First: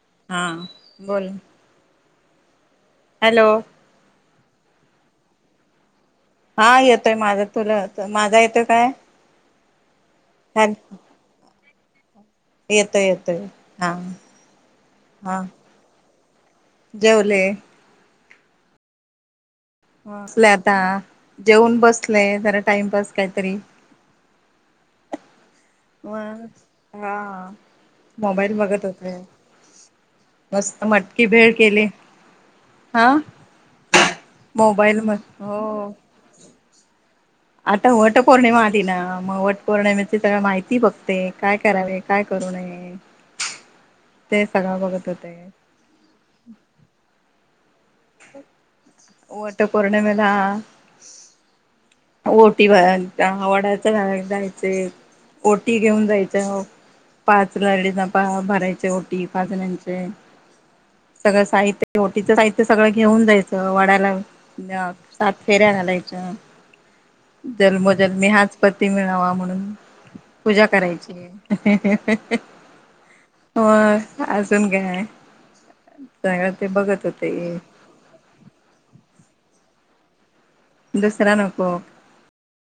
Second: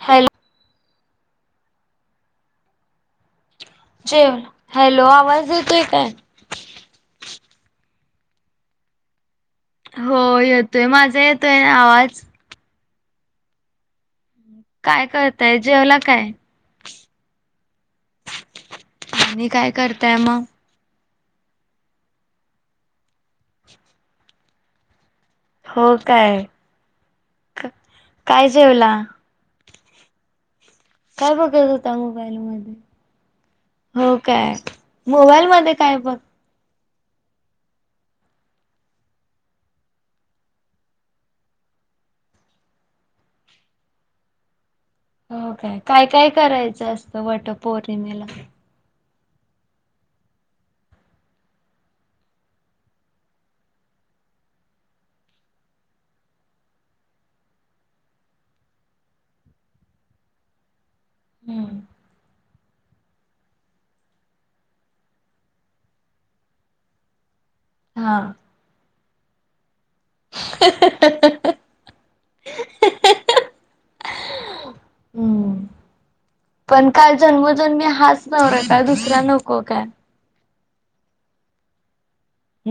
Hello हा, बोल. Hello. Hello, आवाज येतोय काय? हा येतोय. माझं तुला, माझा येतोय काय? हो ह येतोय, माझा येतोय आवाज? येतोय येतोय, हां. काय करताय? जेवला काय? जेवले. आणि काय? करताय मग? बसले आता, जेऊन बसले जरा टाइमपास कायतरी. हो म, काय हा हा. काय मोबाईल बघत जेवला? होते. मस्त मटकी काय भेळ बघत केली होता मोबाईल मध्ये? हा हो काय? म मोबाईल मध्ये हो काय बघ आता वट पौर्णिमा आली ना मग वट पौर्णिमेची सगळं माहिती बघते, काय करावे काय कर करू नये. [inaudible] ते सगळं बघत होत हो काय? काय काय करायचं असतं वट पौर्णिमेला? वट पौर्णिमेला ओटी भ वडाच झाड जायचे ओटी घेऊन जायचंय हो पाच लाडीना पा भरायचे ओटी पाचण्याचे. सगळं हम्म साहित्य, ओटीच साहित्य सगळं घेऊन जायचं. वाड्याला सात फेऱ्या घालायच्या. हा जन्मोजन्मी हाच पती मिळावा म्हणून पूजा करायची. हो, अजून काय. हम्म सगळं ते पण बघत काय होते जन्मोजन्मी हाच नव्हरा का दुसरा नको काय? दुसरा नको.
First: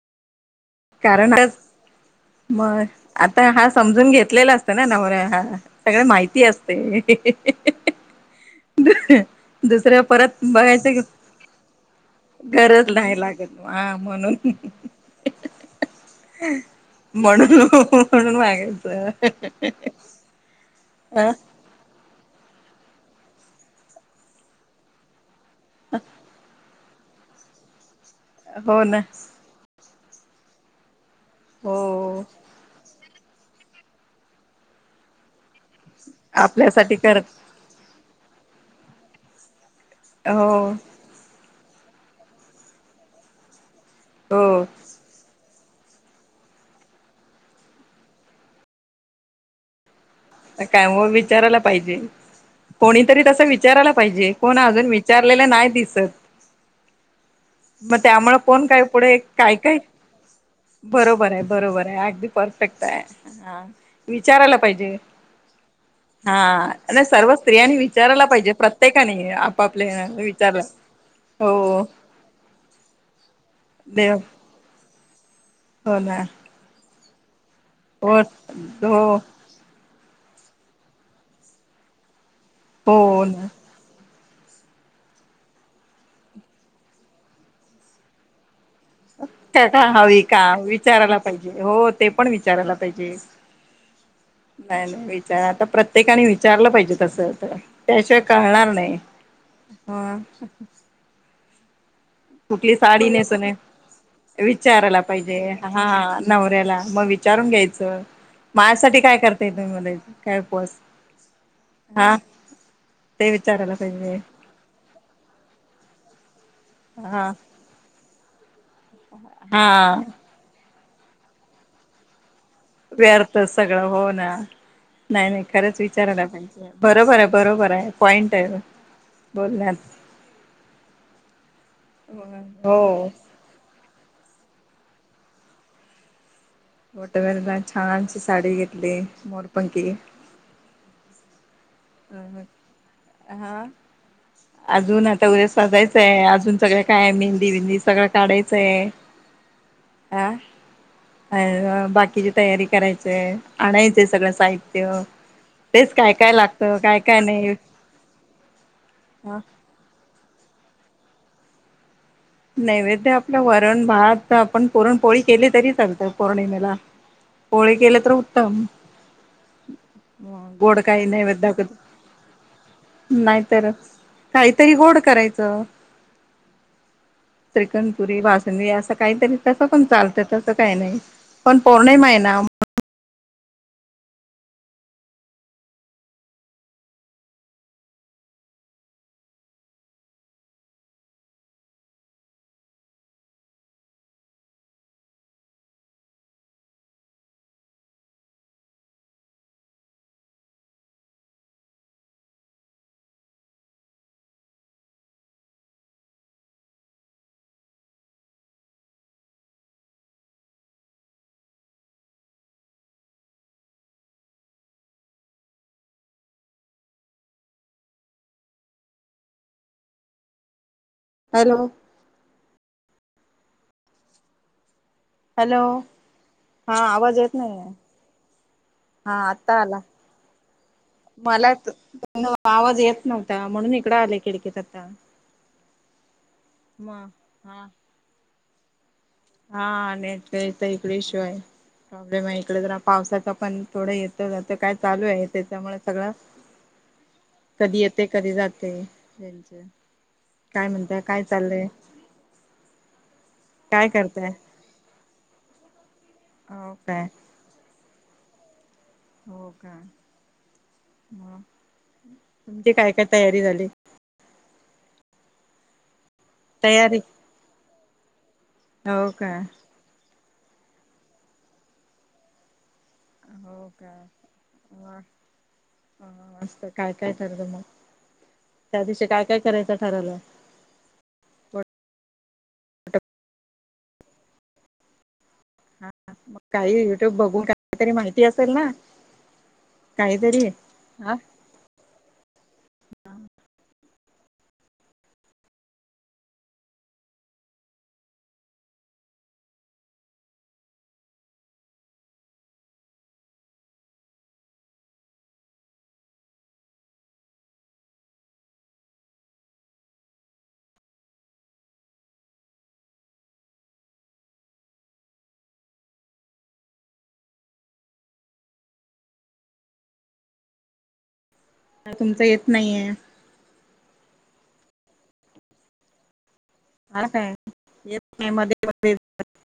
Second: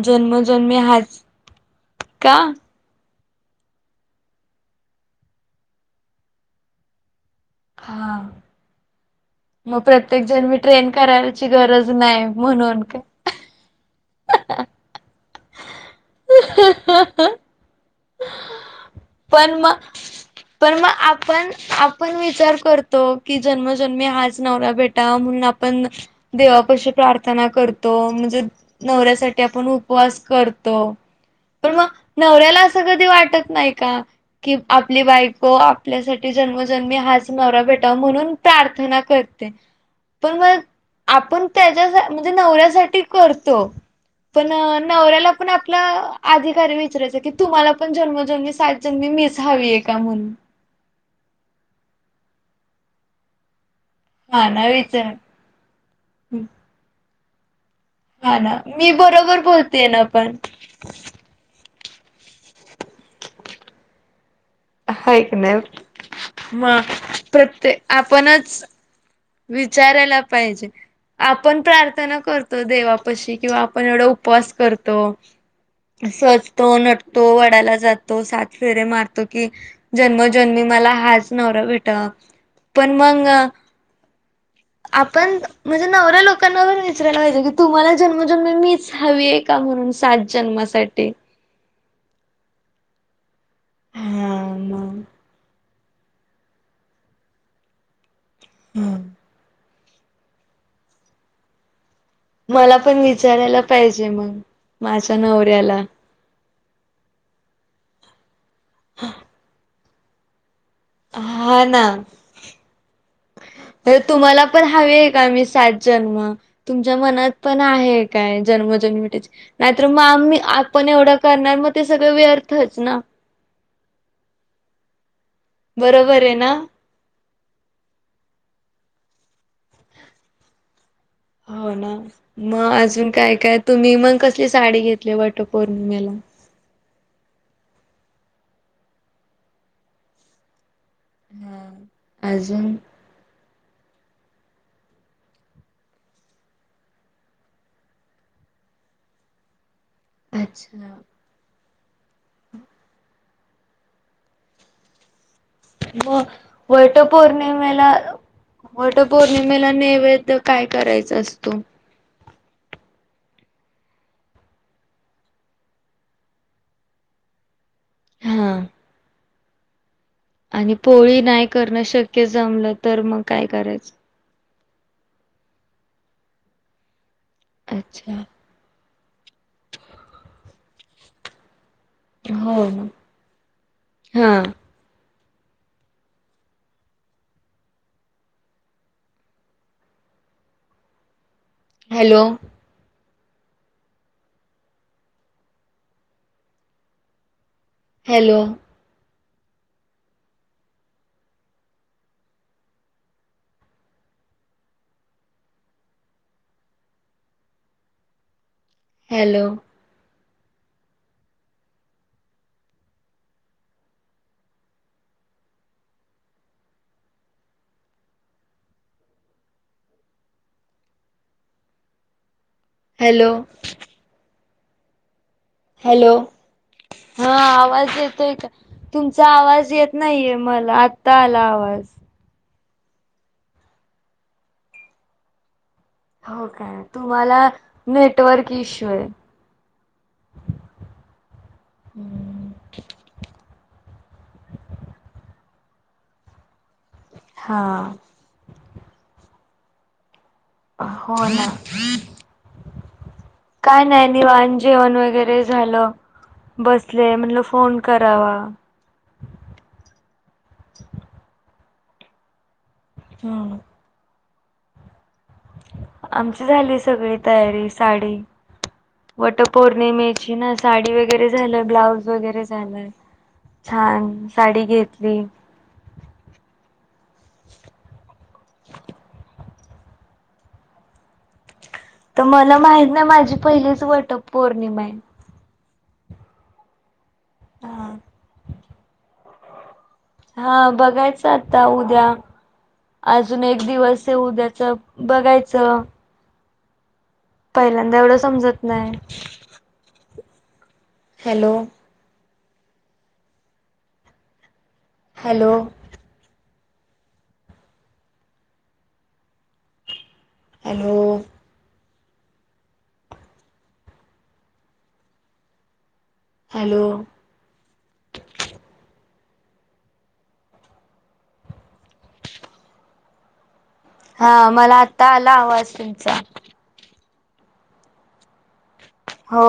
जन्मोजन्मी हाच, कारण का? मग आता हा समजून घेतलेला असत ना नवऱ्या हा सगळे माहिती असते. हा. मग दुसऱ्या प्रत्येक परत जण मी बघायच ट्रेन की करायची गरज नाही म्हणून गरज काय नाही लागत. हा म्हणून म्हणून. मागायचं पण मग, पण मग अ आपण, आपण विचार करतो की जन्मोजन्मी हाच नवरा भेटावा म्हणून आपण देवा पशी प्रार्थना करतो, म्हणजे हो ना नवऱ्यासाठी आपण उपवास करतो पण मग हो नवऱ्याला असं कधी वाटत नाही का की आपली बायको आपल्यासाठी जन्मोजन्मी आपल्यासाठी हाच करत नवरा भेटावा म्हणून प्रार्थना करते पण हो मग आपण त्याच्यासा म्हणजे नवऱ्यासाठी करतो पण हो नवऱ्याला पण आपला अधिकार आहे न विचारयच की तुम्हाला पण जन्मोजन्मी सात जन्मी मीच हवी आहे का? म्हणून. काय म विचारायला पाहिजे, कोणीतरी तस विचार विचारायला पाहिजे, हा कोण ना अजून विचार विचारलेलं नाही दिसत. मग त्यामुळ हा ना कोण काय मी पुड बरोबर काय काय बोलतेय ना पण बरोबराय बरोबराय अगदी परफेक्टाय हा विचारायला पाइजे. हा मग नाई सर्व स्त्रियांनी प्रत्येक विचारायला पाईजे आपणच प्रत्येकानी आपापल्या हेना विचारायला विचारुन. पाहिजे. आपण प्रार्थना करतो देवापशी किंवा आपण एवड देव उपवास करतो. हो ना सजतो नटतो वा. डाला हो जातो सात फेरे हो मारतो की. जन्मोजन्मी मला हाच न्हवरा भेटाव पण हो मंग ना आपण म्हणजे नवरे लोकांना पण विचरायला पाहिजे की तुमाला जन्मोजन्मी मीच. हवी आहे का ना म्हणून सात हवी का जन्मासाठी. विचारायला पाईजे हो- ते पण विचारायला पाईजे हा नाई मग नाई विचारा आता प्रत्य प्रत्येकाने विचारलं पाईजे तसं तर त्याशिवाय कळणार नइ. हम्म. होय. कुटली मला पण साडी नेसु मी विचारायला पाहिजे मग विचारायला माझ्या पाईजे नवऱ्याला. हा नवऱ्याला म विचारून घ्यायचं मायासाठी काय करताय तुमी मणायच काय उपवास हा ना हा ते विचारायला तर पाहिजे तुमाला पण हवीय काय मी सात ज जन्म तुमच्या हा मनात पण आहे काय जन्मोजन्मी टिच नाय तर हा मग आम्मी पण एवड करणार म ते सगळं व्यर व्यार्थच सगळं हो ना नाई नइ खरंच बरोबर विचारायला आहे ना पाइजे बर बरोबराय पॉइंटाय बोलण्यात हो ना म हो अजून काय काय तुमी मंग कसली साडी घेतलीए वटपौर्णिमेला वटवरला छानशी साडी घेतलीए मोरपंकी हम् अम हा [inaudible] अजून आता उद्या साजायचंए अजून सगळं काय मेंदी बेंदी सगळं काढायचंए [inaudible] ह अच्छा अ बाकीची तयारी करायचिय आणायचय सगळं साहित्य तेच काय काय लागत वट पौर्णिमेला अ वट पौर्णिमेला नैवे द्य काय करायचा असतो नैवेद्य आपलं वरण भात आपण पुरणपोळी केली तरी चालत पौर्णिमेला ह पोळी केल तर उत्तम आणि गोड काही पोळी नैवेद्य नाही दाकव करणं शक्य जमलं तर ल मग नाय काय तर करायचं? काइतरी गोड करायचं श्रीकड अच्छा पुरी बासुंदीअसं काइतरी तसं पण चालतं तसं काय नइ पौरणिमाए ना हा hello hello hello hello hello hello hello. हा आवाज हा येत नाही आहे. आवाज येतोय का हा तुमचा आता आवाज आला येत नाइये मला आत्ता आला मला आवाज येत नव्हता म्हणून इकड आले खिडकत आत्ता हो काय तुम्हाला नेटवर्क इश्यू आहेत हा नेट तर इकडे इशू आहे प्रॉब्लेम आहे इकडे ज पावसाचा पण थोडं येत जात काय चालू आहे त्याच्यामुळे सगळं कधी हा. येते कधी जात ते त्यांच काय म्हणताय हो काय ना चाललंय काय नाही निवाण जेवण वगैरे झालं हो काय बसले म्हणलं फोन करावा हो का [inaudible] काय काय तयारी हम्म. झाली आमची झाली तयारी सगळी तयारी साडी हो का वटपौर्णिमेची ती ना साडी वगैरे झाल ब्लाऊज वगैरे झालं हो का छान साडी वा घेतली काय काय ठरत त्या दिवशी काय काय करायचा ठराला तर मला माहत ना माझी पहिलीच वट पौर्णिमा आहे हा मग काही युट्यूब बघून काहीतरी आहे. माहिती असेल ना काहीतरी हा हा बघायच आता उद्या अजून एक दिवस ये उद्याच बघायचं पहिल्यांदा एवढं समजत नाही हॅलो हॅलो हॅलो हॅलो तुमच येत नाहीये हा मला आता आला आवाज तुमचा ह काय येत नाही मध्ये मध्ये हो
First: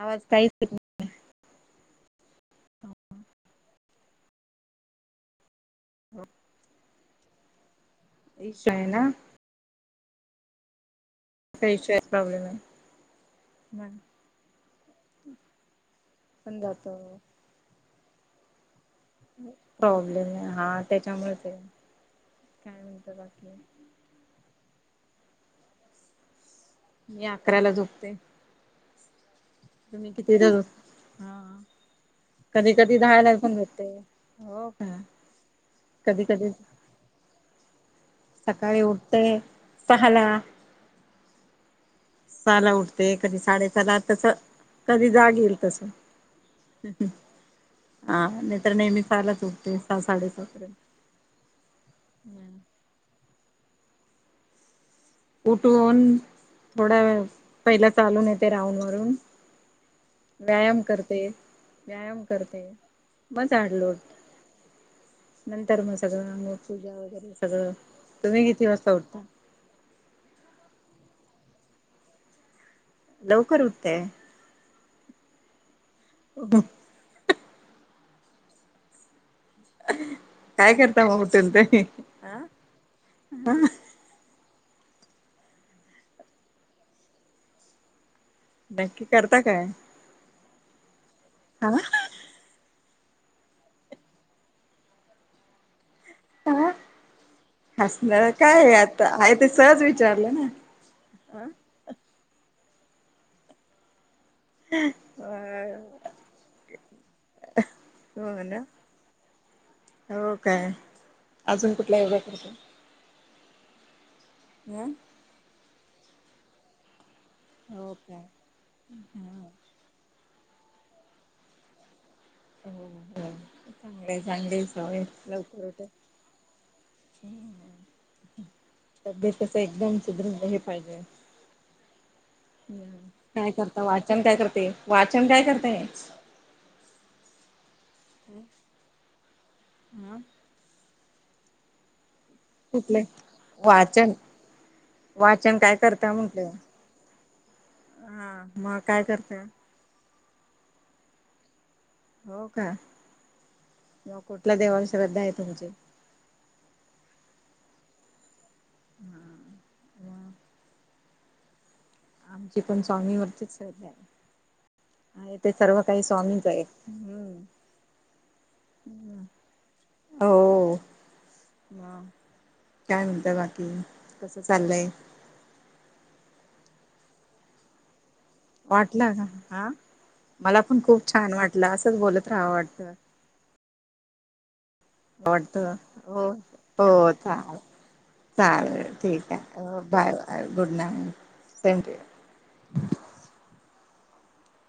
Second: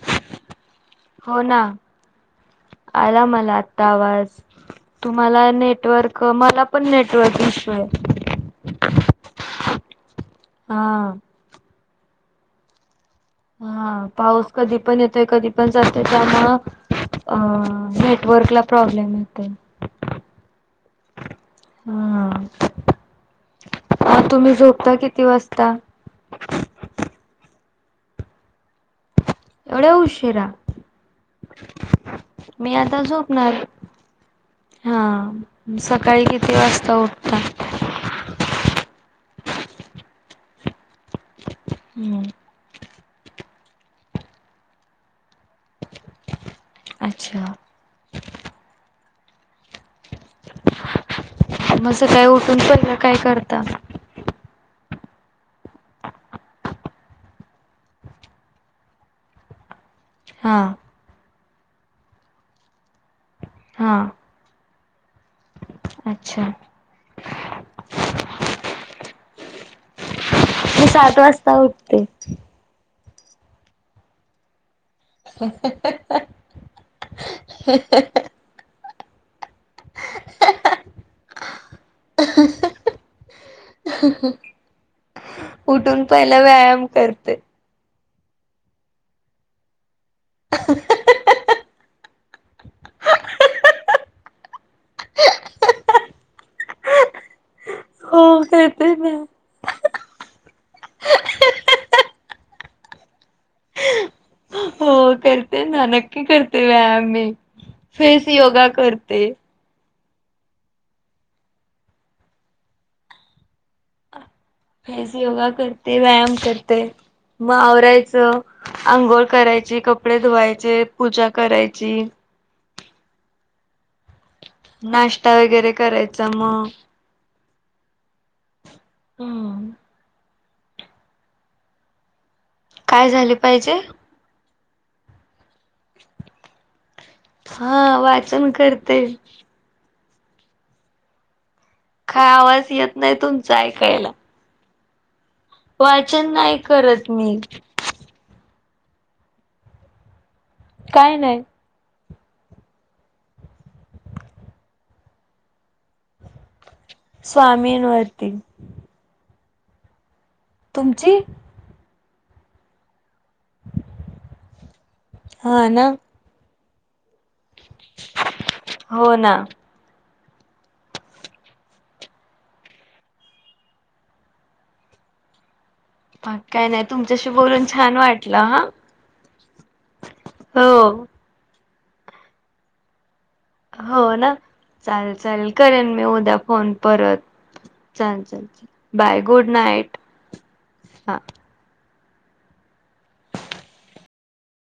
आवाज काहीच हो ना आला मला आत्ता आवाज तुम्हाला नेटवर्क मला पण नेटवर्क इश्यू आहे खुश आहे ना हा विषयाचा प्रॉब्लेम आहे हा पाऊस कधी पण येतोय कधी पण जातोय त्यांमुळ पण जातो अ भेट प्रॉब्लेम आहे हा त्याच्यामुळेच हा काय म्हणत बाकी [inaudible] अ तुम्ही झोपता किती वाजता मी अकराला झोपते एवढ तुम्ही उशीिरा कितीला झोप हा कधी मी कधी आता दहाला पण झोपणार झोपते हो का हा सकाळी कधी कधी किती वाजता उटता तर [unintelligible] सकाळी उठते सहाला हम्म सहाला उठते ते कधी साडेसला तस कधी जागे हे कस अच्छा हा नाही तर नेहमी खयला च सुटते सहा साड्याचं मझ काय उठून पण काय करता उठून थोडा वेळ पहिला चालून येते राउडहून मारून हा व्यायाम करते व्यायाम करते मग झाडलोट हा नंतर मग अच्छा सगळं अ पूजा वगैरे सगळं तुम्ही किती वाजता उठता मी सात वाजता उठते लवकर उठते [inaudible] ब ह काय करता मग उठल त ह ह उठून पहिला व्यायाम करते नक्की करता काय हह हा आह हो हसणार काय करते आता ना. हे ते सहज विचारलं ना हो करते ना अ नक्की करते व्यायाम मी फेस हो ना योगा करते हो काय अजून कुठल्या योगा करतो फेस योगा करते व्यायाम करते हो काय मावरायचं आंघोळ हो करायची कप कपडे धुवायचे पूजा करायची ह चांगलं नाश्ता वगैरे करायचा मग तब्येत अस हम्म एकदम सुधरलं हे पााहजे झाले काय पाहिजे. करता वाचन काय करते वाचन काय करते तेेस हा वाचन करते आमम काय आवाज येत कुठले नाही तुमचा ऐकायला वाचन वाचन काय करता वाचन म्हटलं? नाही करत मी हा मग काय करतेय काय नाही हो का म कुठला देवाण श्रद्धा आहे तुमची स्वामींवरती हम ह तुमची आमची पण स्वामीवरतीच तेे हा सर्व ना काही स्वामीच आहे हम्म. हो ना हो काय म्हणतं बाकी कस चाललंय प काय नाही तुमच्याशी बोलून छान वाटत वाटलं का हा मला पण हो खूप छान वाट असंच बोलत राहाव वाटतं हो ना चाल चाल वाटतं करेन मी हो उद्या फोन हो परत चालेल. चाल चाल चालेल बाय ठीक गुड आहे night bye bye good night हा सेम टू यू